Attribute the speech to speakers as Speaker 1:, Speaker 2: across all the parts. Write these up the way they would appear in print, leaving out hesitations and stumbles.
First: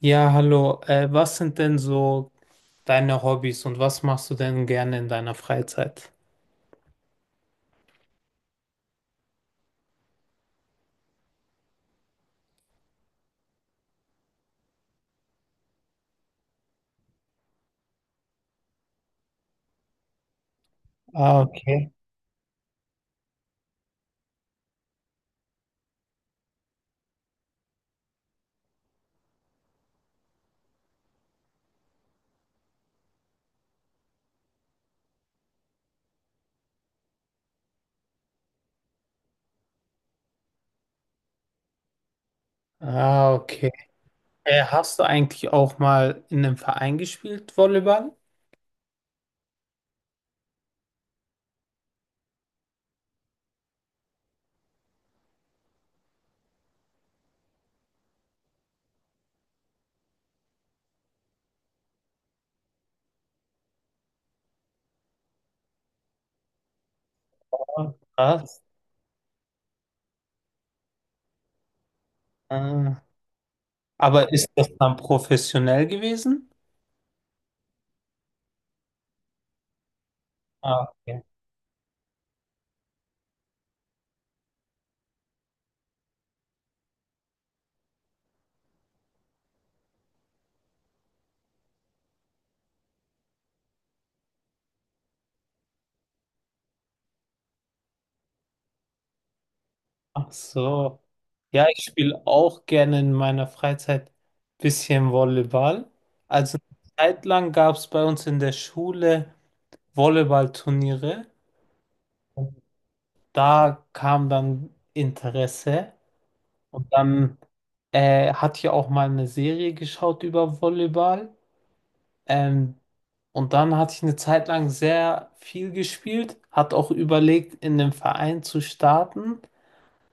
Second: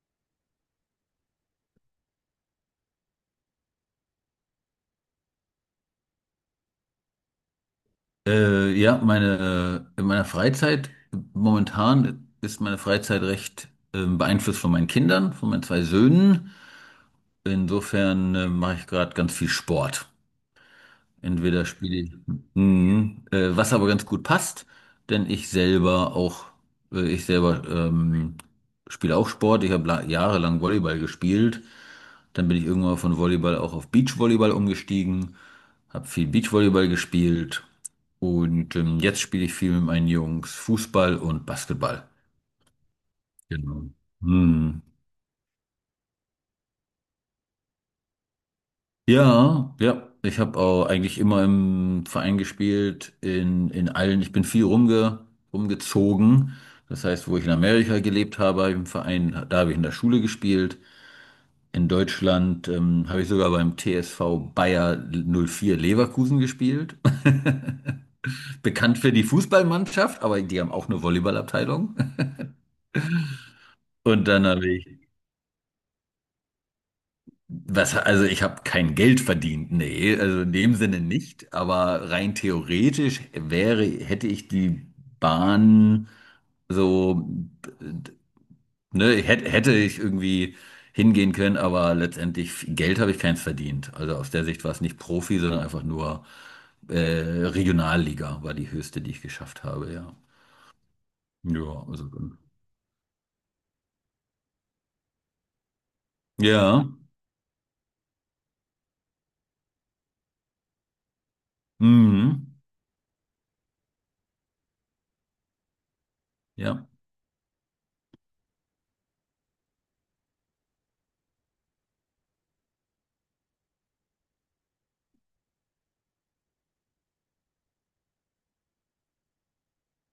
Speaker 1: Ja, hallo. Was sind denn so deine Hobbys und was machst du denn gerne in deiner Freizeit?
Speaker 2: Ja, meine, in meiner Freizeit, momentan ist meine Freizeit recht beeinflusst von meinen Kindern, von meinen zwei Söhnen. Insofern mache ich gerade ganz viel Sport.
Speaker 1: Ah,
Speaker 2: Entweder
Speaker 1: okay.
Speaker 2: spiele ich, mhm. Was aber ganz gut passt, denn ich selber auch, ich selber spiele auch Sport. Ich habe jahrelang Volleyball gespielt. Dann bin ich irgendwann von Volleyball auch auf Beachvolleyball umgestiegen, habe viel Beachvolleyball gespielt und jetzt spiele ich viel mit meinen Jungs Fußball und Basketball.
Speaker 1: Ah, okay.
Speaker 2: Genau.
Speaker 1: Äh,
Speaker 2: Mhm.
Speaker 1: hast du eigentlich auch mal in einem Verein gespielt, Volleyball?
Speaker 2: Ja, ja. Ich habe auch eigentlich immer im Verein gespielt, in allen. Ich bin viel rumge, rumgezogen. Das heißt, wo ich in Amerika gelebt habe, habe ich im Verein, da habe ich in der Schule gespielt. In Deutschland habe ich sogar beim TSV Bayer 04 Leverkusen gespielt.
Speaker 1: Ah, was?
Speaker 2: Bekannt für die Fußballmannschaft, aber die haben auch eine Volleyballabteilung.
Speaker 1: Äh,
Speaker 2: Und
Speaker 1: aber
Speaker 2: dann
Speaker 1: ist das
Speaker 2: habe
Speaker 1: dann
Speaker 2: ich
Speaker 1: professionell gewesen?
Speaker 2: Was, also ich habe kein Geld verdient, nee, also in dem
Speaker 1: Ah,
Speaker 2: Sinne
Speaker 1: okay.
Speaker 2: nicht, aber rein theoretisch wäre, hätte ich die Bahn so, ne, hätte ich irgendwie hingehen können, aber letztendlich Geld habe ich keins verdient. Also aus der Sicht war es nicht Profi, sondern einfach nur Regionalliga war die höchste, die ich geschafft habe, ja.
Speaker 1: Ach so. Ja, ich
Speaker 2: Ja, also,
Speaker 1: spiele auch gerne in meiner Freizeit bisschen Volleyball. Also
Speaker 2: ja,
Speaker 1: eine Zeit lang gab es bei uns in der Schule Volleyballturniere.
Speaker 2: mhm,
Speaker 1: Da kam dann Interesse
Speaker 2: ja,
Speaker 1: und dann hatte ich auch mal eine Serie geschaut über Volleyball. Ähm, und dann hatte ich eine Zeit lang sehr viel gespielt, hat auch überlegt, in den Verein zu starten.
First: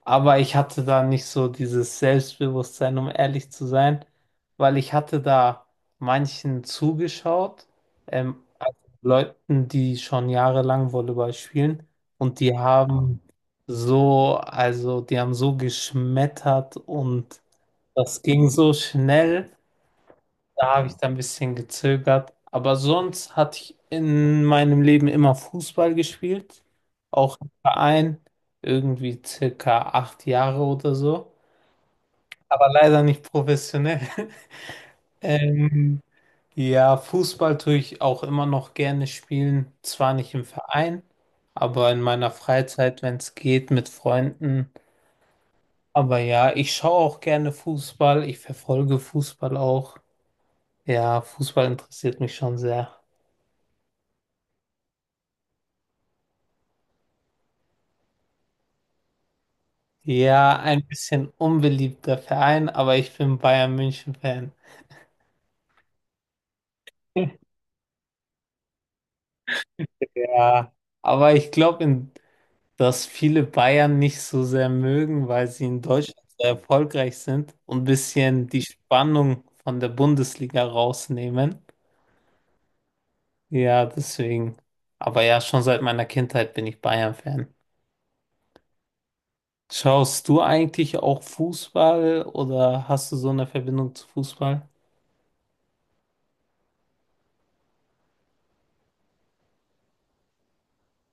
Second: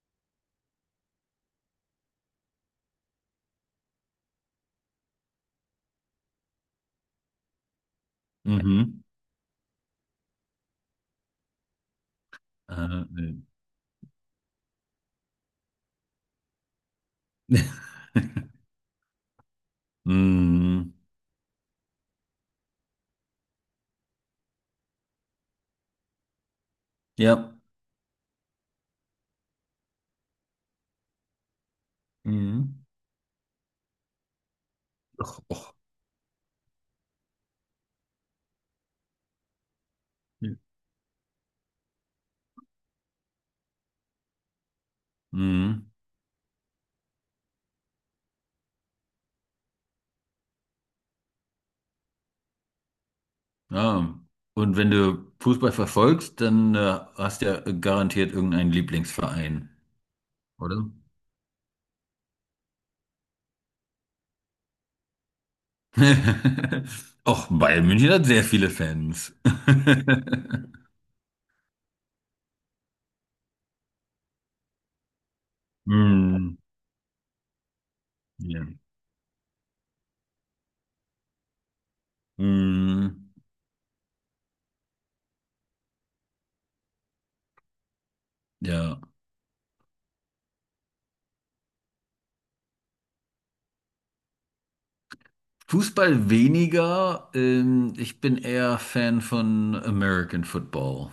Speaker 1: Aber ich hatte da nicht so dieses Selbstbewusstsein, um ehrlich zu sein, weil ich hatte da manchen zugeschaut, also
Speaker 2: mhm,
Speaker 1: Leuten, die schon jahrelang Volleyball spielen und die haben
Speaker 2: nee.
Speaker 1: so, also die haben so geschmettert und das ging so schnell. Da habe
Speaker 2: Mhm.
Speaker 1: ich da ein bisschen gezögert. Aber sonst hatte ich in meinem Leben immer Fußball gespielt. Auch im
Speaker 2: Ja.
Speaker 1: Verein. Irgendwie circa 8 Jahre oder so. Aber
Speaker 2: Mhm.
Speaker 1: leider nicht professionell.
Speaker 2: Ach, ach.
Speaker 1: Ähm, ja, Fußball tue ich auch immer noch gerne spielen. Zwar nicht im Verein, aber in meiner Freizeit, wenn es geht, mit Freunden.
Speaker 2: Mhm.
Speaker 1: Aber ja, ich schaue auch gerne Fußball. Ich verfolge Fußball auch. Ja, Fußball interessiert mich schon sehr.
Speaker 2: Ja. Und wenn du Fußball verfolgst, dann hast du ja garantiert irgendeinen Lieblingsverein,
Speaker 1: Ja,
Speaker 2: oder?
Speaker 1: ein bisschen unbeliebter Verein, aber ich bin Bayern München-Fan.
Speaker 2: Och, Bayern München hat sehr viele Fans.
Speaker 1: Ja, aber ich glaube, dass viele Bayern nicht so sehr mögen, weil sie in Deutschland so
Speaker 2: Mhm.
Speaker 1: erfolgreich sind und ein bisschen die
Speaker 2: Ja.
Speaker 1: Spannung von der Bundesliga rausnehmen.
Speaker 2: Mhm.
Speaker 1: Ja, deswegen. Aber ja, schon seit meiner Kindheit bin ich Bayern-Fan.
Speaker 2: Ja.
Speaker 1: Schaust du eigentlich auch Fußball oder hast du so eine Verbindung zu Fußball?
Speaker 2: Fußball weniger. Ich bin eher Fan von American Football.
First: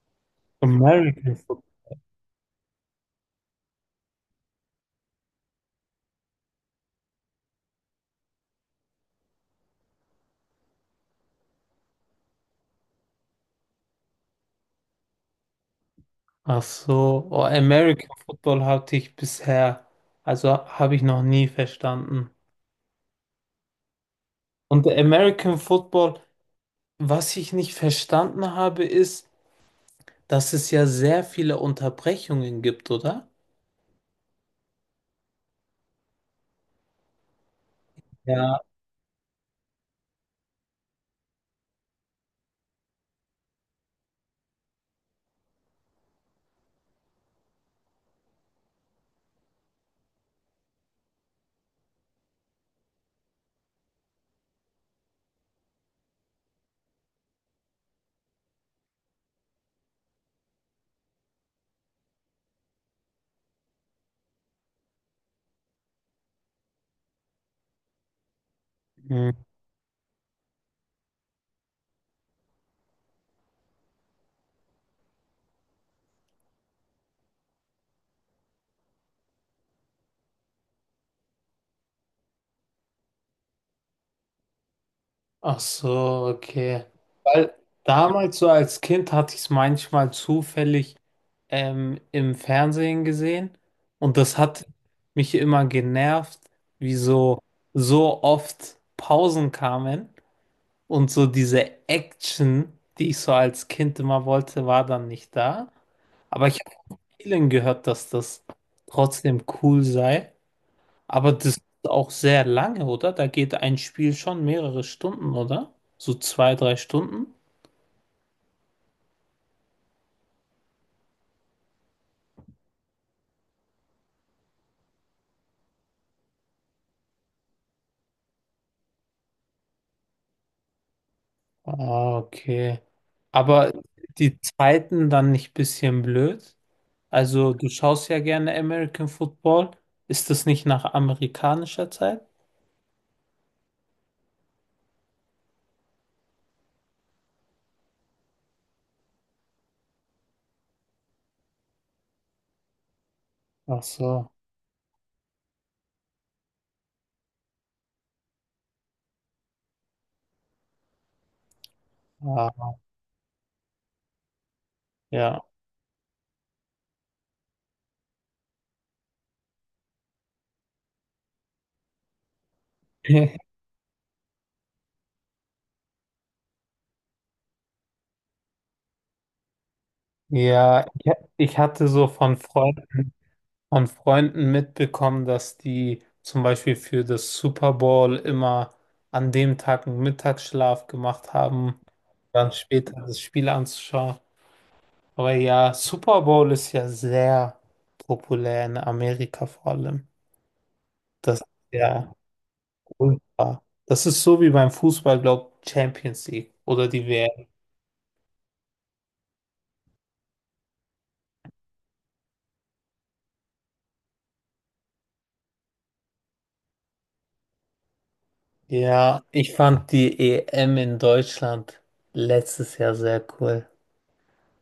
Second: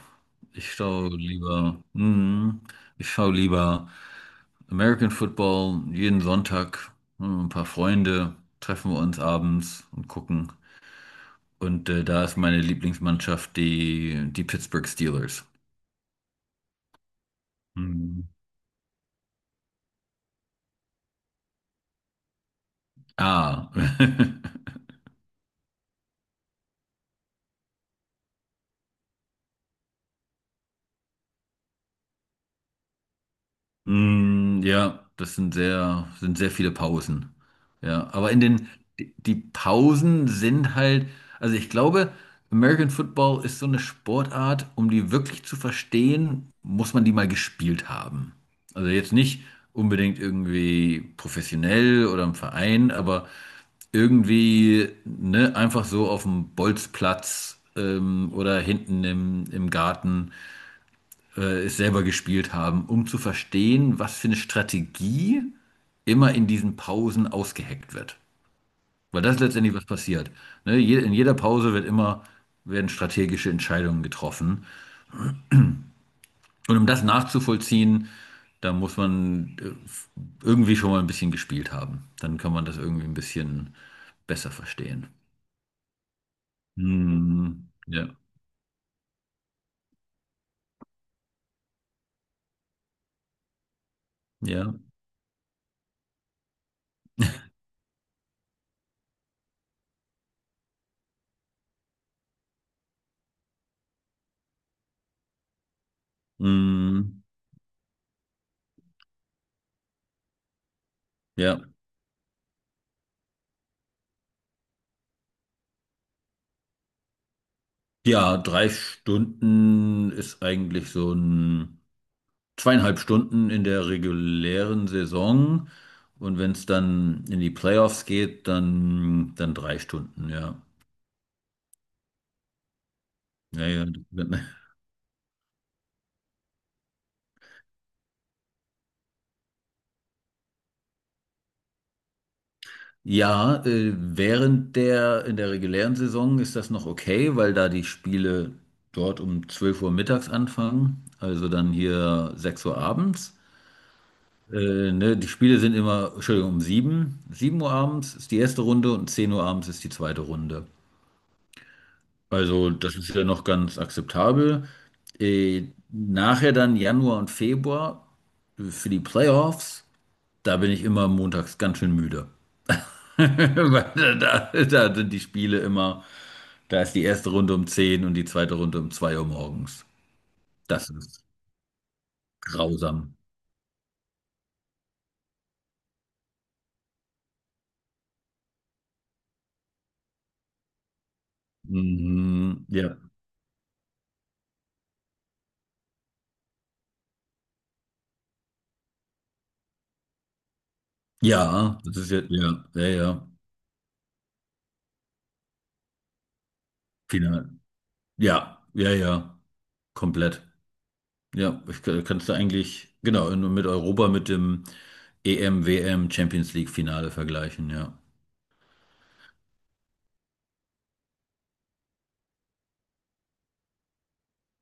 Speaker 2: Ich schaue
Speaker 1: American Football.
Speaker 2: lieber. Mhm. Ich schaue lieber. American Football, jeden Sonntag, hm, ein paar Freunde, treffen wir uns abends und gucken. Und da ist meine Lieblingsmannschaft die Pittsburgh Steelers.
Speaker 1: Ach so, oh, American
Speaker 2: Hm.
Speaker 1: Football hatte ich bisher, also habe ich noch nie verstanden.
Speaker 2: Ah.
Speaker 1: Und der American Football, was ich nicht verstanden habe, ist, dass es ja sehr viele Unterbrechungen gibt, oder?
Speaker 2: Mm, ja, sind sehr viele Pausen. Ja, aber
Speaker 1: Ja.
Speaker 2: die die Pausen sind halt, also ich glaube, American Football ist so eine Sportart, um die wirklich zu verstehen, muss man die mal gespielt haben. Also jetzt nicht unbedingt irgendwie professionell oder im Verein, aber irgendwie, ne, einfach so auf dem Bolzplatz oder hinten im Garten es selber gespielt haben, um zu verstehen, was für eine Strategie immer in diesen Pausen ausgeheckt wird. Weil
Speaker 1: Hm.
Speaker 2: das ist letztendlich was passiert. Ne? In jeder Pause werden strategische Entscheidungen getroffen. Und um das nachzuvollziehen, da muss man irgendwie schon mal ein bisschen gespielt haben. Dann kann man das irgendwie ein bisschen besser verstehen.
Speaker 1: Ach so, okay. Weil
Speaker 2: Hm, ja,
Speaker 1: damals so als Kind hatte ich es manchmal zufällig im Fernsehen gesehen und das hat
Speaker 2: ja,
Speaker 1: mich immer genervt, wie so, so oft Pausen kamen. Und so diese Action, die ich so als Kind immer wollte, war dann nicht da. Aber ich habe
Speaker 2: hm,
Speaker 1: vielen gehört, dass das trotzdem cool sei. Aber das
Speaker 2: ja.
Speaker 1: ist auch sehr lange, oder? Da geht ein Spiel schon mehrere Stunden, oder? So zwei, drei Stunden.
Speaker 2: Ja, drei Stunden ist eigentlich so ein zweieinhalb Stunden in der regulären Saison. Und wenn es dann in die Playoffs geht, dann drei Stunden, ja.
Speaker 1: Ah, okay.
Speaker 2: Ja,
Speaker 1: Aber
Speaker 2: ja.
Speaker 1: die Zeiten dann nicht ein bisschen blöd? Also, du schaust ja gerne American Football. Ist das nicht nach amerikanischer Zeit?
Speaker 2: Ja, während in der regulären Saison ist das noch okay, weil da die Spiele dort um 12 Uhr mittags anfangen, also dann hier 18 Uhr abends.
Speaker 1: Ach so.
Speaker 2: Ne, die Spiele sind immer, Entschuldigung, um 19 Uhr abends ist die erste Runde und 22 Uhr abends ist die zweite Runde.
Speaker 1: Ah,
Speaker 2: Also, das ist ja noch ganz akzeptabel.
Speaker 1: ja.
Speaker 2: Nachher dann Januar und Februar für die Playoffs, da bin ich immer montags ganz schön müde. Weil da sind die Spiele immer, da ist die erste Runde um 22 Uhr und die zweite Runde um 2 Uhr morgens.
Speaker 1: Ja,
Speaker 2: Das
Speaker 1: ich,
Speaker 2: ist
Speaker 1: ich hatte so
Speaker 2: grausam.
Speaker 1: von Freunden mitbekommen, dass die zum Beispiel für das Super Bowl immer an dem Tag einen Mittagsschlaf gemacht haben, dann
Speaker 2: Mhm,
Speaker 1: später
Speaker 2: ja.
Speaker 1: das Spiel anzuschauen. Aber ja, Super Bowl ist ja sehr populär in Amerika vor allem. Das ist
Speaker 2: Ja, das ist
Speaker 1: ja
Speaker 2: ja, ja, ja, ja.
Speaker 1: ultra. Das ist so wie beim Fußball, glaube ich, Champions League oder die WM.
Speaker 2: Final. Ja, ja, ja, komplett. Ja, kannst du eigentlich, genau, mit Europa mit dem EM, WM, Champions League Finale vergleichen, ja.
Speaker 1: Ja, ich fand die EM in Deutschland letztes Jahr sehr cool.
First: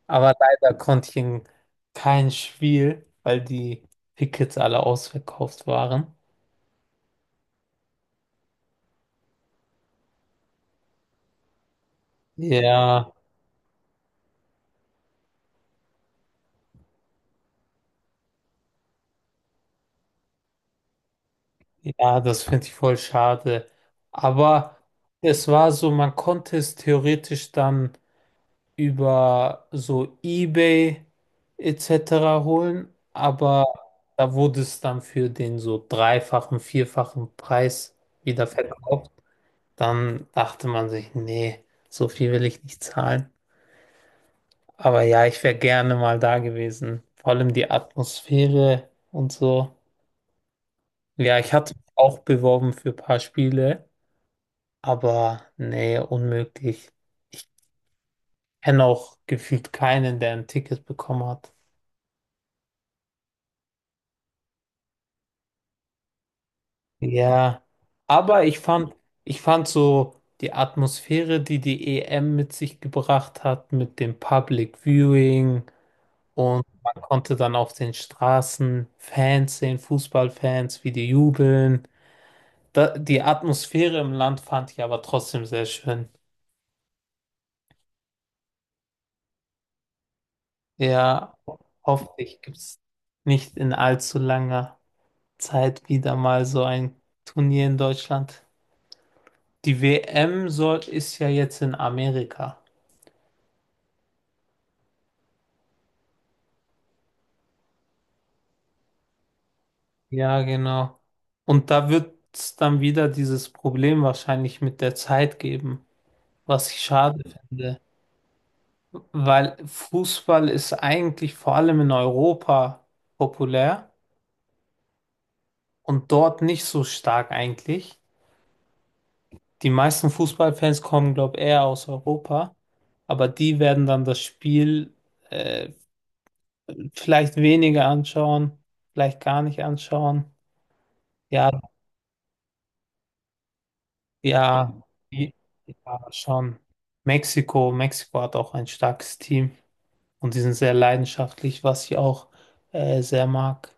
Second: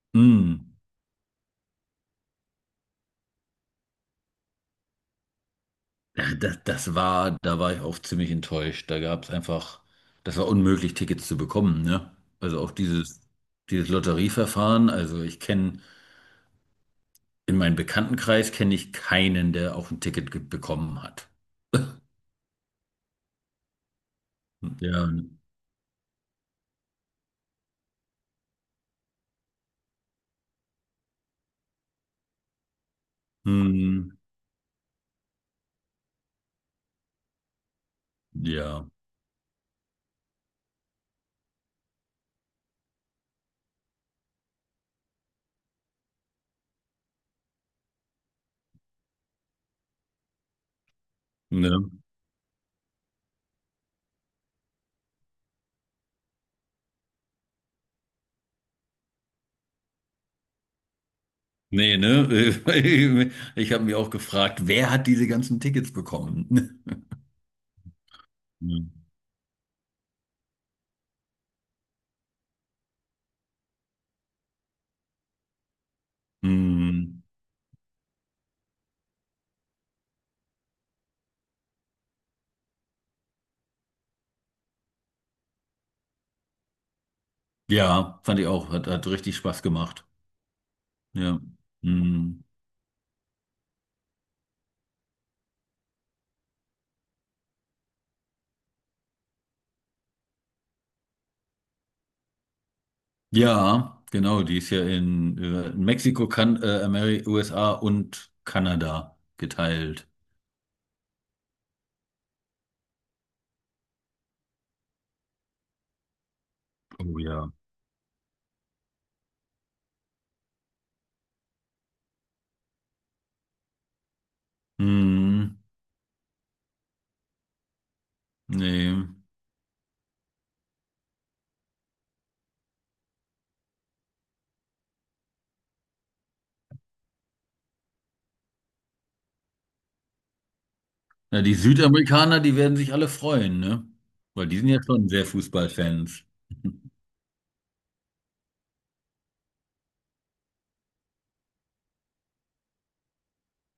Speaker 1: Aber
Speaker 2: Mm.
Speaker 1: leider konnte ich in kein Spiel, weil die Tickets alle ausverkauft waren.
Speaker 2: Ja, das war, da war ich auch ziemlich enttäuscht. Da gab es einfach, das war unmöglich, Tickets zu bekommen, ne? Also auch
Speaker 1: Ja,
Speaker 2: dieses Lotterieverfahren. Also ich kenne, in meinem Bekanntenkreis kenne ich keinen, der auch ein Ticket bekommen hat.
Speaker 1: ja, das finde ich voll schade. Aber
Speaker 2: Ja,
Speaker 1: es war so, man konnte es theoretisch dann über so eBay etc. holen, aber
Speaker 2: mm,
Speaker 1: da wurde es dann für den so dreifachen, vierfachen Preis wieder
Speaker 2: ja,
Speaker 1: verkauft. Dann dachte man sich, nee, so viel will ich nicht zahlen. Aber ja, ich wäre gerne mal da gewesen. Vor allem die Atmosphäre und so. Ja, ich hatte
Speaker 2: ne?
Speaker 1: mich auch beworben für ein paar Spiele, aber nee, unmöglich. Ich kenne auch gefühlt keinen, der ein Ticket bekommen hat.
Speaker 2: Nee, ne? Ich habe mich auch gefragt, wer hat diese ganzen Tickets bekommen?
Speaker 1: Ja, aber
Speaker 2: Hm.
Speaker 1: ich fand so die Atmosphäre, die die EM mit sich gebracht hat, mit dem Public Viewing und man
Speaker 2: Hm.
Speaker 1: konnte dann auf den Straßen Fans sehen, Fußballfans, wie die jubeln. Da, die Atmosphäre im Land fand ich aber trotzdem sehr schön.
Speaker 2: Ja, fand ich auch. Hat, hat richtig Spaß gemacht.
Speaker 1: Ja,
Speaker 2: Ja.
Speaker 1: hoffentlich
Speaker 2: Hm.
Speaker 1: gibt es nicht in allzu langer Zeit wieder mal so ein Turnier in Deutschland. Die WM soll, ist ja jetzt in Amerika.
Speaker 2: Ja, genau. Die ist ja in Mexiko, kan Ameri USA und Kanada geteilt.
Speaker 1: Ja, genau. Und da wird es dann wieder dieses Problem wahrscheinlich mit der Zeit geben, was ich
Speaker 2: Oh
Speaker 1: schade
Speaker 2: ja.
Speaker 1: finde, weil Fußball ist eigentlich vor allem in Europa populär
Speaker 2: Hm.
Speaker 1: und dort nicht so stark eigentlich.
Speaker 2: Nee.
Speaker 1: Die meisten Fußballfans kommen, glaube ich, eher aus Europa, aber die werden dann das Spiel äh, vielleicht weniger anschauen, vielleicht gar nicht anschauen.
Speaker 2: Na,
Speaker 1: Ja,
Speaker 2: die Südamerikaner, die werden sich alle freuen, ne? Weil die sind
Speaker 1: ja,
Speaker 2: ja schon sehr
Speaker 1: die- ja,
Speaker 2: Fußballfans.
Speaker 1: schon. Mexiko, Mexiko hat auch ein starkes Team und die sind sehr leidenschaftlich, was ich auch sehr mag.